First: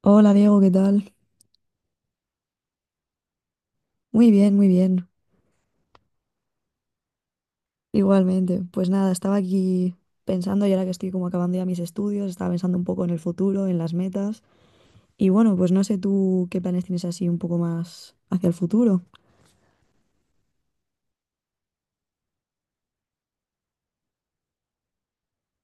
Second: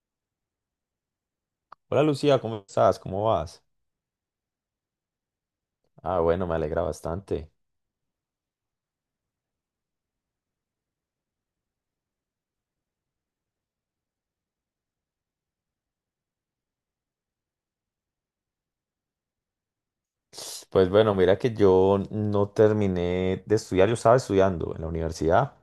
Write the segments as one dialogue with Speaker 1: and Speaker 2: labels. Speaker 1: Hola Diego, ¿qué tal?
Speaker 2: Hola Lucía, ¿cómo estás? ¿Cómo vas?
Speaker 1: Muy bien, muy bien.
Speaker 2: Ah, bueno, me alegra bastante.
Speaker 1: Igualmente. Pues nada, estaba aquí pensando, y ahora que estoy como acabando ya mis estudios, estaba pensando un poco en el futuro, en las metas. Y bueno, pues no sé tú qué planes tienes así un poco más hacia el futuro.
Speaker 2: Pues bueno, mira que yo no terminé de estudiar, yo estaba estudiando en la universidad,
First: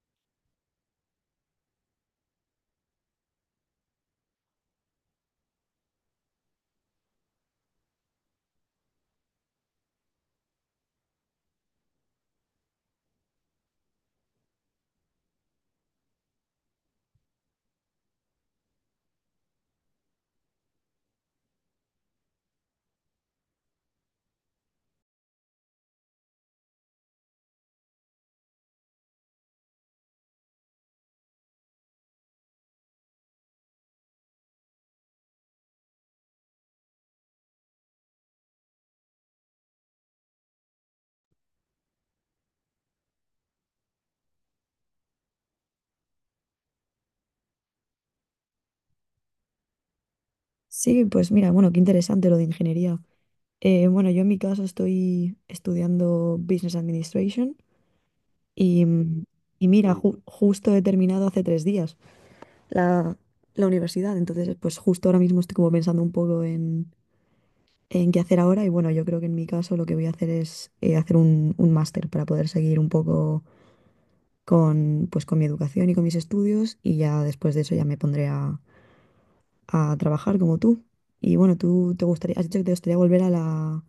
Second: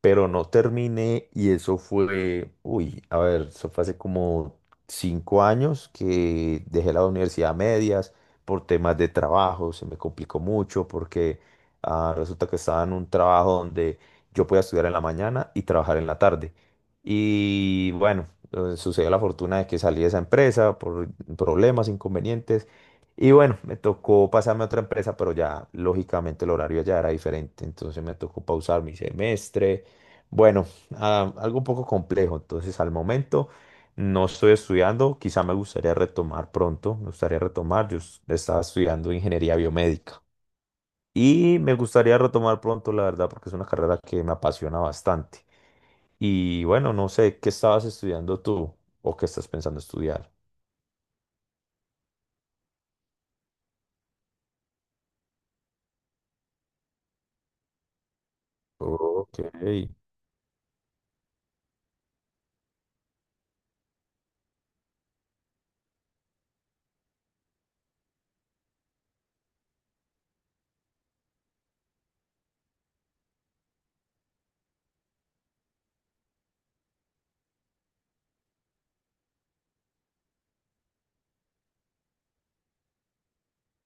Speaker 2: pero no terminé y eso fue, uy, a ver, eso fue hace como 5 años que dejé la universidad a medias por temas de trabajo, se me complicó mucho porque resulta que estaba en un trabajo donde yo podía estudiar en la mañana y trabajar en la tarde. Y bueno, sucedió la fortuna de que salí de esa empresa por problemas, inconvenientes y bueno, me tocó pasarme a otra empresa, pero ya lógicamente el horario ya era diferente, entonces me tocó pausar mi semestre. Bueno, algo un poco complejo, entonces al momento no estoy estudiando, quizá me gustaría retomar pronto, me gustaría retomar, estaba estudiando ingeniería biomédica y me gustaría retomar pronto, la verdad, porque es una carrera que me apasiona bastante. Y bueno, no sé, ¿qué estabas estudiando tú o qué estás pensando estudiar?
Speaker 1: Sí, pues mira, bueno, qué interesante lo de ingeniería. Bueno, yo en mi caso estoy estudiando Business Administration y, mm,
Speaker 2: Ok.
Speaker 1: y mira, justo he terminado hace 3 días la, la, universidad, entonces pues justo ahora mismo estoy como pensando un poco en qué hacer ahora y bueno, yo creo que en mi caso lo que voy a hacer es hacer un máster para poder seguir un poco con mi educación y con mis estudios y ya después de eso ya me pondré a trabajar como tú. Y bueno, tú te gustaría, has dicho que te gustaría volver a la,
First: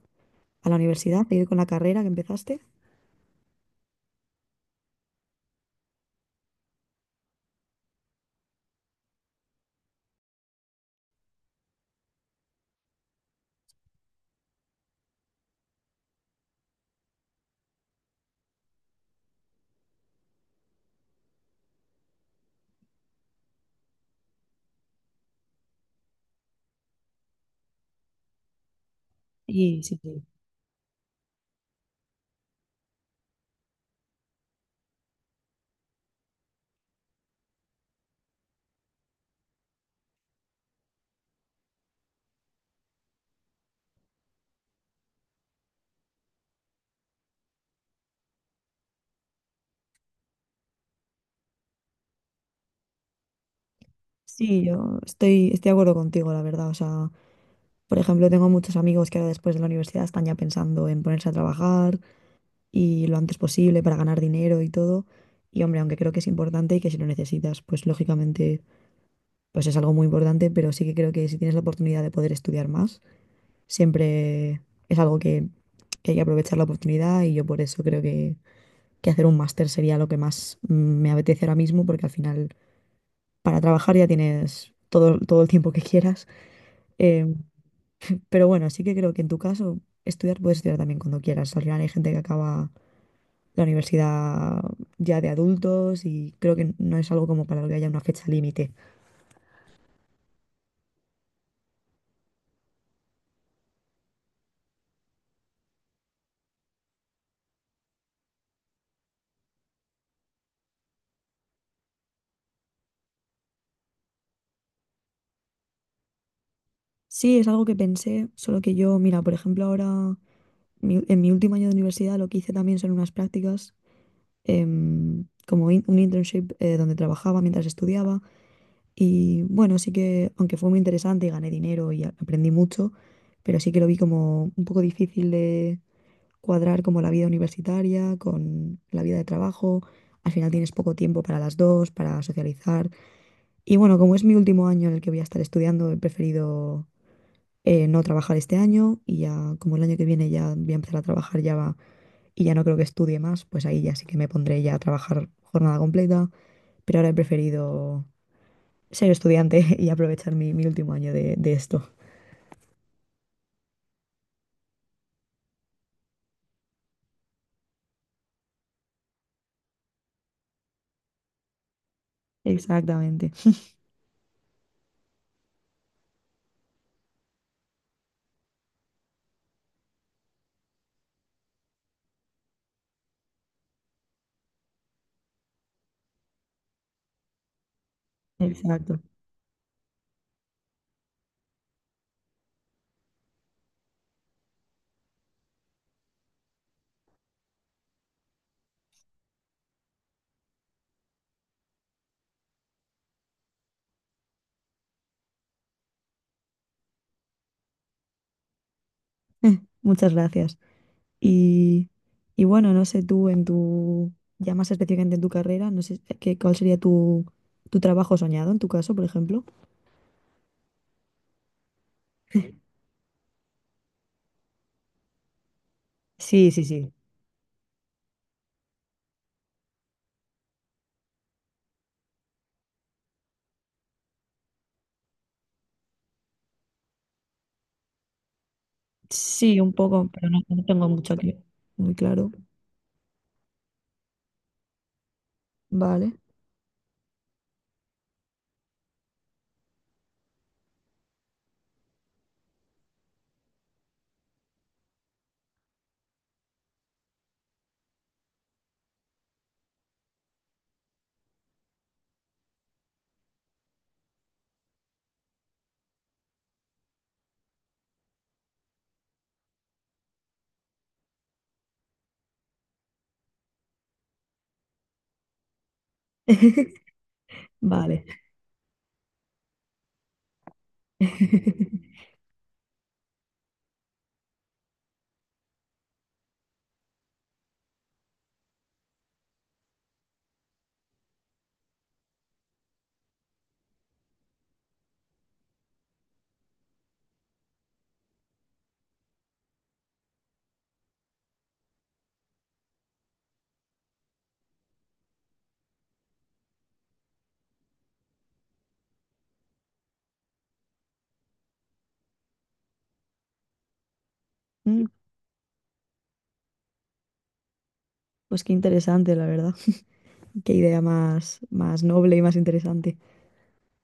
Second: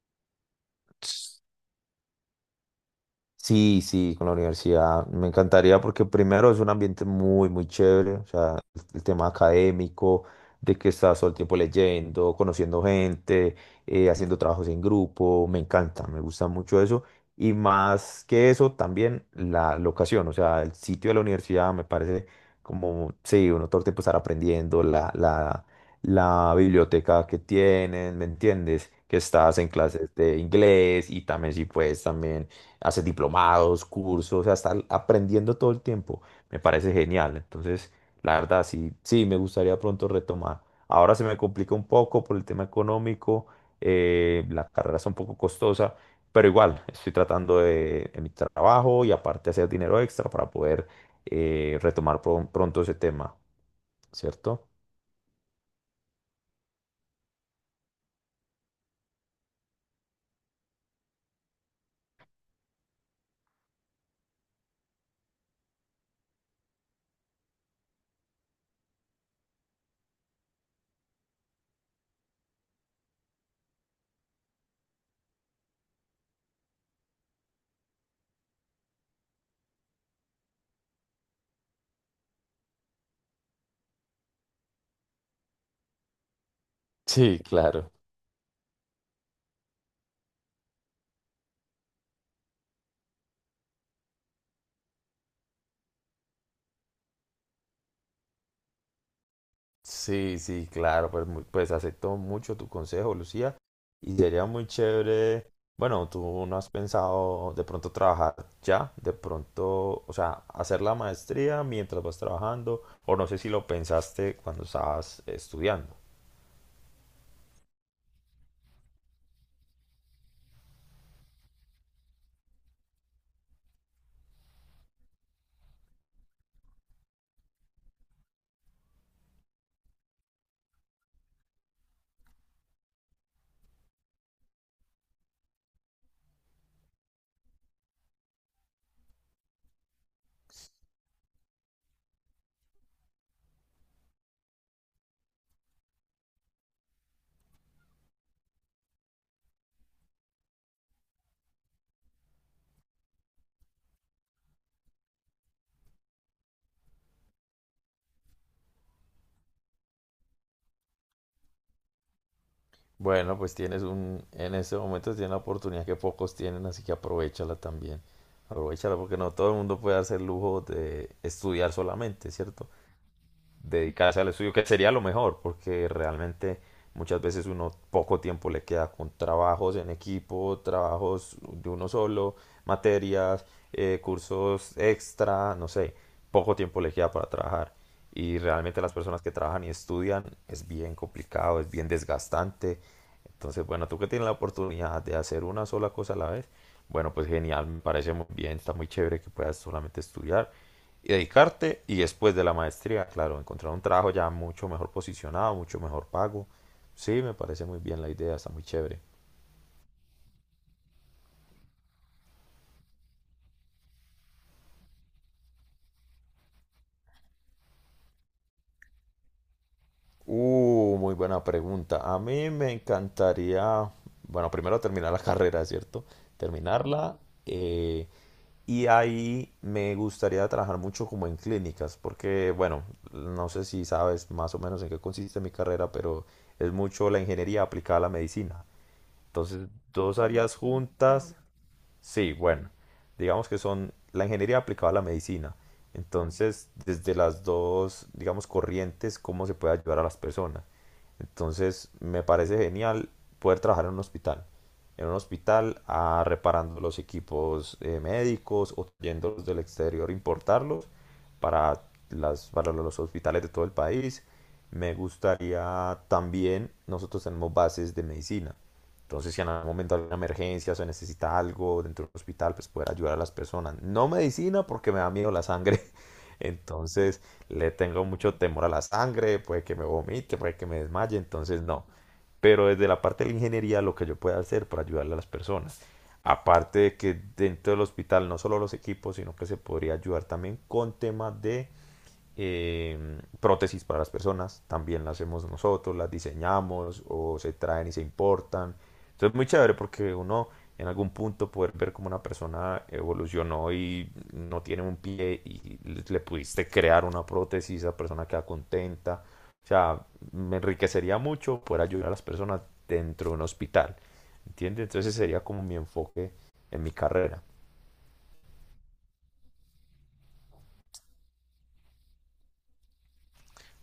Speaker 1: a la universidad, seguir con la carrera que empezaste.
Speaker 2: Sí, sí, con la universidad. Me encantaría porque primero es un ambiente muy, muy chévere, o sea, el tema académico, de que estás todo el tiempo leyendo, conociendo gente, haciendo trabajos en grupo, me encanta, me gusta mucho eso. Y más que eso, también la locación, o sea, el sitio de la universidad me parece como, sí, uno todo el tiempo estar aprendiendo, la biblioteca que tienen, ¿me entiendes? Que estás en
Speaker 1: Sí, sí,
Speaker 2: clases
Speaker 1: sí.
Speaker 2: de inglés y también sí puedes también haces diplomados, cursos, o sea, está aprendiendo todo el tiempo. Me parece genial. Entonces, la verdad, sí, sí, me gustaría pronto retomar. Ahora se me complica un poco por el tema económico, la carrera está un poco costosa, pero igual, estoy tratando de, en mi trabajo y aparte hacer dinero extra para poder retomar pronto ese tema,
Speaker 1: Sí,
Speaker 2: ¿cierto?
Speaker 1: yo estoy de acuerdo contigo, la verdad. O sea, por ejemplo, tengo muchos amigos que ahora después de la universidad están ya pensando en ponerse a trabajar y lo antes posible para ganar dinero y todo. Y hombre, aunque creo que es importante y que si lo necesitas, pues lógicamente pues es algo muy importante, pero sí que creo que si tienes la oportunidad de poder estudiar más, siempre es algo que hay que aprovechar la oportunidad y yo por eso creo que hacer un máster sería lo que más me apetece ahora mismo, porque al final para trabajar ya tienes todo el tiempo que quieras. Em,
Speaker 2: Sí, claro.
Speaker 1: pero bueno, sí que creo que en tu caso estudiar puedes estudiar también cuando quieras. Al final hay gente que acaba la universidad ya de adultos y creo que no es algo como para lo que haya una fecha límite.
Speaker 2: Sí, sí, claro, pues, pues acepto mucho tu consejo, Lucía, y sería muy chévere, bueno, tú no has pensado de pronto trabajar ya, de pronto, o sea, hacer la maestría mientras vas trabajando, o no sé si lo pensaste cuando estabas estudiando.
Speaker 1: Sí, es algo que pensé, solo que yo, mira, por ejemplo, ahora en mi último año de universidad lo que hice también son unas prácticas, como un internship donde trabajaba mientras estudiaba y bueno, sí que aunque fue muy interesante y gané dinero y aprendí mucho, pero sí que lo vi como un poco difícil de cuadrar como la vida universitaria con la vida de trabajo. Al final tienes poco tiempo para las dos, para socializar. Y bueno, como es mi último año en el que voy a estar estudiando, he preferido no trabajar este año y ya como el año que viene ya voy a empezar a trabajar y ya no creo que estudie más, pues ahí ya sí que me pondré ya a trabajar jornada completa, pero ahora he preferido ser estudiante y aprovechar mi, mi último año de, esto.
Speaker 2: Bueno, pues tienes un, en este momento tienes una oportunidad que pocos tienen, así que aprovechala también, aprovechala porque no todo el mundo puede hacer lujo de estudiar solamente, ¿cierto?
Speaker 1: Exactamente,
Speaker 2: Dedicarse al estudio, que sería lo mejor, porque realmente muchas veces uno poco tiempo le queda con trabajos en equipo, trabajos de uno solo, materias, cursos extra, no sé, poco tiempo le queda para trabajar. Y realmente las
Speaker 1: exacto.
Speaker 2: personas que trabajan y estudian es bien complicado, es bien desgastante. Entonces, bueno, tú que tienes la oportunidad de hacer una sola cosa a la vez, bueno, pues genial, me parece muy bien, está muy chévere que puedas solamente estudiar y dedicarte y después de la maestría, claro, encontrar un trabajo ya mucho mejor posicionado, mucho mejor pago. Sí, me parece muy bien la idea, está muy chévere.
Speaker 1: Muchas gracias. Y, y bueno, no sé tú ya más específicamente en tu carrera, no sé cuál sería tu, tu trabajo soñado en tu caso, por ejemplo.
Speaker 2: Muy buena pregunta. A mí me encantaría, bueno, primero terminar la carrera, ¿cierto?
Speaker 1: Sí, sí, sí.
Speaker 2: Terminarla. eh, Y ahí me gustaría trabajar mucho como en clínicas, porque bueno, no sé si sabes más o menos en qué consiste mi carrera, pero es mucho la ingeniería aplicada a la medicina.
Speaker 1: Sí,
Speaker 2: Entonces,
Speaker 1: un poco,
Speaker 2: dos
Speaker 1: pero no,
Speaker 2: áreas
Speaker 1: no tengo mucho aquí.
Speaker 2: juntas.
Speaker 1: Muy claro.
Speaker 2: Sí, bueno, digamos que son la ingeniería aplicada a la medicina.
Speaker 1: Vale.
Speaker 2: Entonces, desde las dos, digamos, corrientes, cómo se puede ayudar a las personas. Entonces, me parece genial poder trabajar en un hospital. En un hospital, ah, reparando los equipos médicos o trayéndolos del exterior, importarlos para para los hospitales de todo el país. Me gustaría también, nosotros tenemos bases de medicina. Entonces, si en algún momento hay una emergencia o se necesita algo dentro del hospital, pues poder ayudar a las personas. No medicina porque me da miedo la sangre. Entonces, le
Speaker 1: Vale.
Speaker 2: tengo mucho temor a la sangre, puede que me vomite, puede que me desmaye, entonces no. Pero desde la parte de la ingeniería, lo que yo pueda hacer para ayudarle a las personas. Aparte de que dentro del hospital no solo los equipos, sino que se podría ayudar también con temas de prótesis para las personas, también las hacemos nosotros, las diseñamos o se traen y se importan. Entonces es muy chévere porque uno en algún punto poder ver cómo una persona evolucionó y no tiene un pie y le pudiste crear una prótesis, esa persona queda contenta. O sea, me enriquecería mucho poder ayudar a las personas dentro de un hospital. ¿Entiendes?
Speaker 1: Mm,
Speaker 2: Entonces ese sería como mi enfoque en mi carrera.
Speaker 1: Pues qué interesante, la verdad. Qué idea más, más noble y más interesante.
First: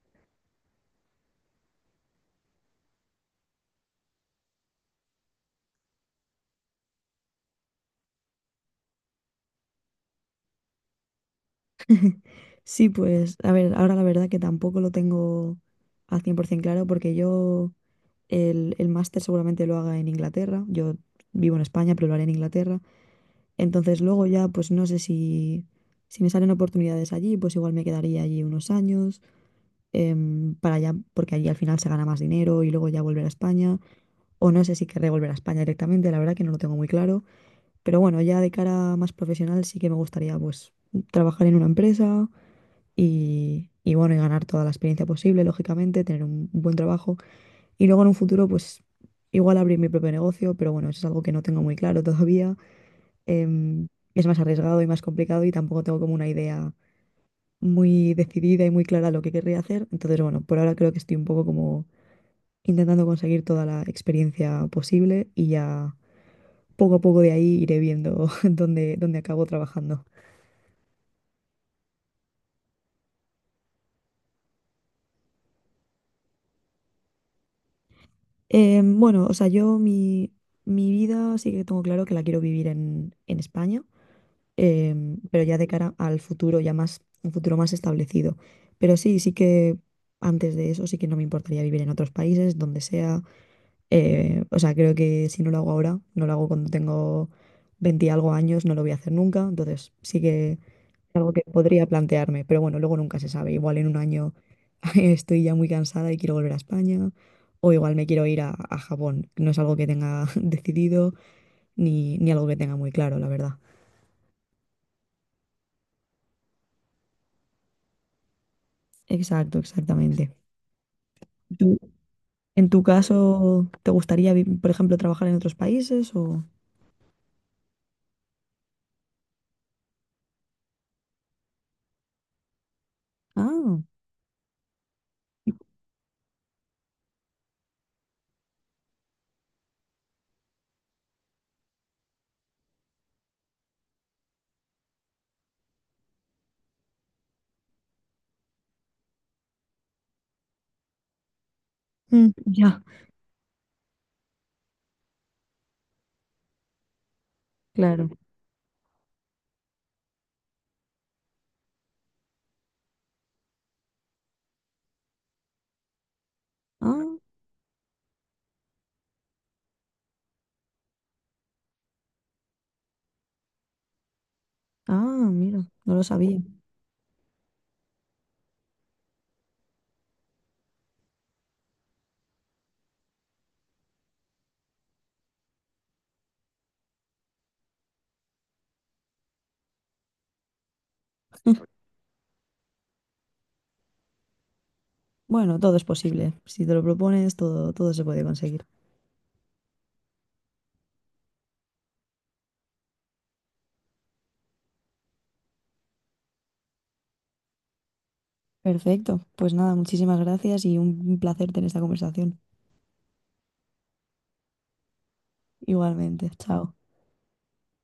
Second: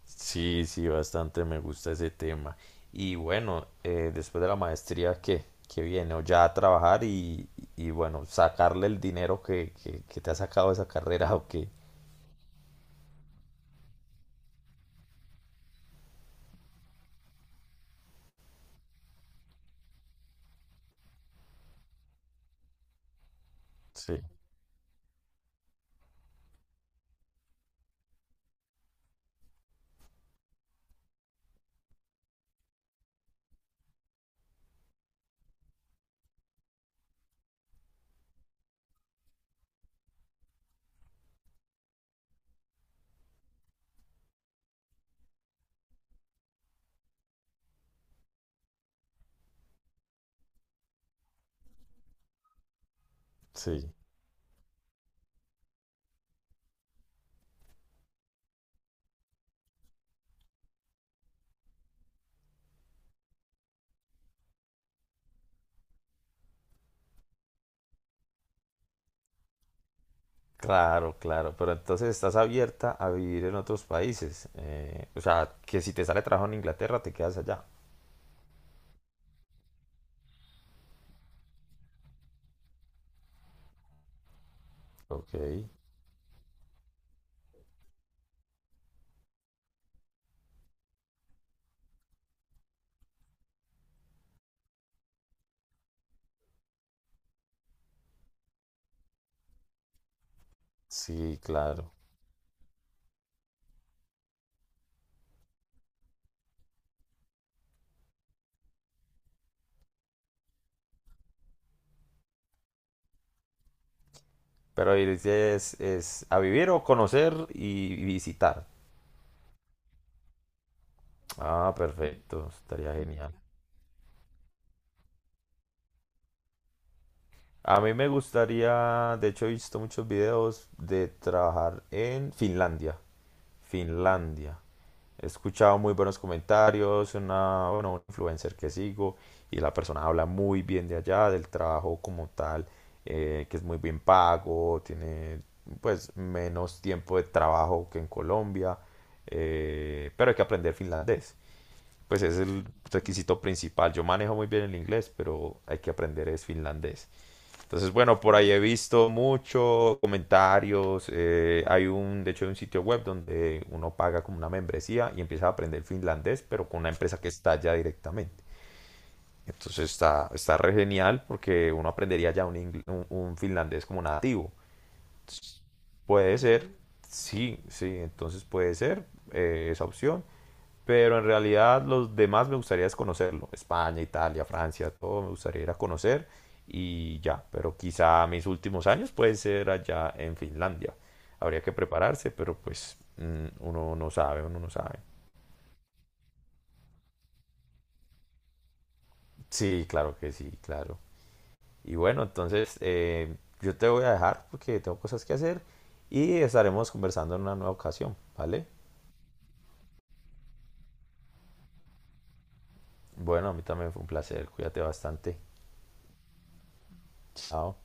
Speaker 2: Sí, sí, bastante me gusta ese tema. Y bueno, después de la maestría, ¿qué? ¿Qué viene? O ya a trabajar y bueno, sacarle el dinero que te ha sacado esa carrera o qué.
Speaker 1: Sí, pues, a ver, ahora la verdad que tampoco lo tengo al 100% claro porque yo el máster seguramente lo haga en Inglaterra. Yo vivo en España, pero lo haré en Inglaterra. Entonces
Speaker 2: Sí,
Speaker 1: luego ya, pues no sé si, si me salen oportunidades allí, pues igual me quedaría allí unos años. Para allá, porque allí al final se gana más dinero y luego ya volver a España. O no sé si querré volver a España directamente, la verdad que no lo tengo muy claro. Pero bueno, ya de cara más profesional sí que me gustaría pues trabajar en una empresa y bueno, y ganar toda la experiencia posible, lógicamente, tener un buen trabajo. Y luego en un futuro pues igual abrir mi propio negocio, pero bueno, eso es algo que no tengo muy claro todavía. Em,
Speaker 2: sí.
Speaker 1: es más arriesgado y más complicado y tampoco tengo como una idea muy decidida y muy clara lo que querría hacer. Entonces, bueno, por ahora creo que estoy un poco como intentando conseguir toda la experiencia posible y ya poco a poco de ahí iré viendo dónde acabo trabajando.
Speaker 2: Claro, claro. Pero entonces estás abierta a vivir en otros países. O sea, que si te sale trabajo en Inglaterra, te quedas allá.
Speaker 1: Bueno, o sea, yo mi, mi vida sí que tengo claro que la quiero vivir en, España, eh,
Speaker 2: Ok,
Speaker 1: pero ya de cara al futuro, ya más, un futuro más establecido. Pero sí, sí que antes de eso sí que no me importaría vivir en otros países, donde sea. O sea, creo que si no lo hago ahora, no lo hago cuando tengo 20 y algo años, no lo voy a hacer nunca. Entonces, sí que algo
Speaker 2: sí,
Speaker 1: que podría
Speaker 2: claro.
Speaker 1: plantearme, pero bueno, luego nunca se sabe. Igual en un año estoy ya muy cansada y quiero volver a España, o igual me quiero ir a, Japón. No es algo que tenga decidido ni algo que tenga muy claro, la verdad.
Speaker 2: ¿Pero y es a vivir o conocer y visitar?
Speaker 1: Exacto, exactamente.
Speaker 2: Ah,
Speaker 1: ¿Tú,
Speaker 2: perfecto,
Speaker 1: en tu
Speaker 2: estaría genial.
Speaker 1: caso, te gustaría, por ejemplo, trabajar en otros países o...?
Speaker 2: A mí me gustaría, de hecho he visto muchos videos de trabajar en Finlandia.
Speaker 1: Ah,
Speaker 2: Finlandia. He escuchado muy buenos comentarios, una, bueno, un influencer que sigo y la persona habla muy bien de allá, del trabajo como tal, que es muy bien pago, tiene pues menos tiempo de trabajo que en Colombia, pero hay que aprender finlandés pues
Speaker 1: mm,
Speaker 2: es el
Speaker 1: ya,
Speaker 2: requisito principal. Yo manejo muy bien el inglés, pero hay que aprender es finlandés. Entonces,
Speaker 1: claro.
Speaker 2: bueno, por ahí he visto mucho comentarios. Hay un, de hecho, hay un sitio web donde uno paga como una membresía y empieza a aprender finlandés, pero con una
Speaker 1: Ah,
Speaker 2: empresa que está allá directamente. Entonces está, está re genial porque uno aprendería ya un, un finlandés como nativo.
Speaker 1: ah, mira, no lo
Speaker 2: Puede
Speaker 1: sabía.
Speaker 2: ser, sí, sí, entonces puede ser esa opción, pero en realidad los demás me gustaría es conocerlo, España, Italia, Francia, todo me gustaría ir a conocer y ya, pero quizá mis últimos años pueden ser allá en Finlandia, habría que prepararse, pero pues uno no sabe, uno no sabe.
Speaker 1: Bueno, todo es posible. Si te lo propones, todo, todo se puede conseguir.
Speaker 2: Sí, claro que sí, claro. Y bueno, entonces yo te voy a dejar porque tengo cosas que hacer y estaremos conversando en una nueva ocasión, ¿vale?
Speaker 1: Perfecto. Pues nada, muchísimas gracias y un placer tener esta conversación.
Speaker 2: Bueno, a mí también fue un placer. Cuídate bastante.
Speaker 1: Igualmente. Chao.
Speaker 2: Chao.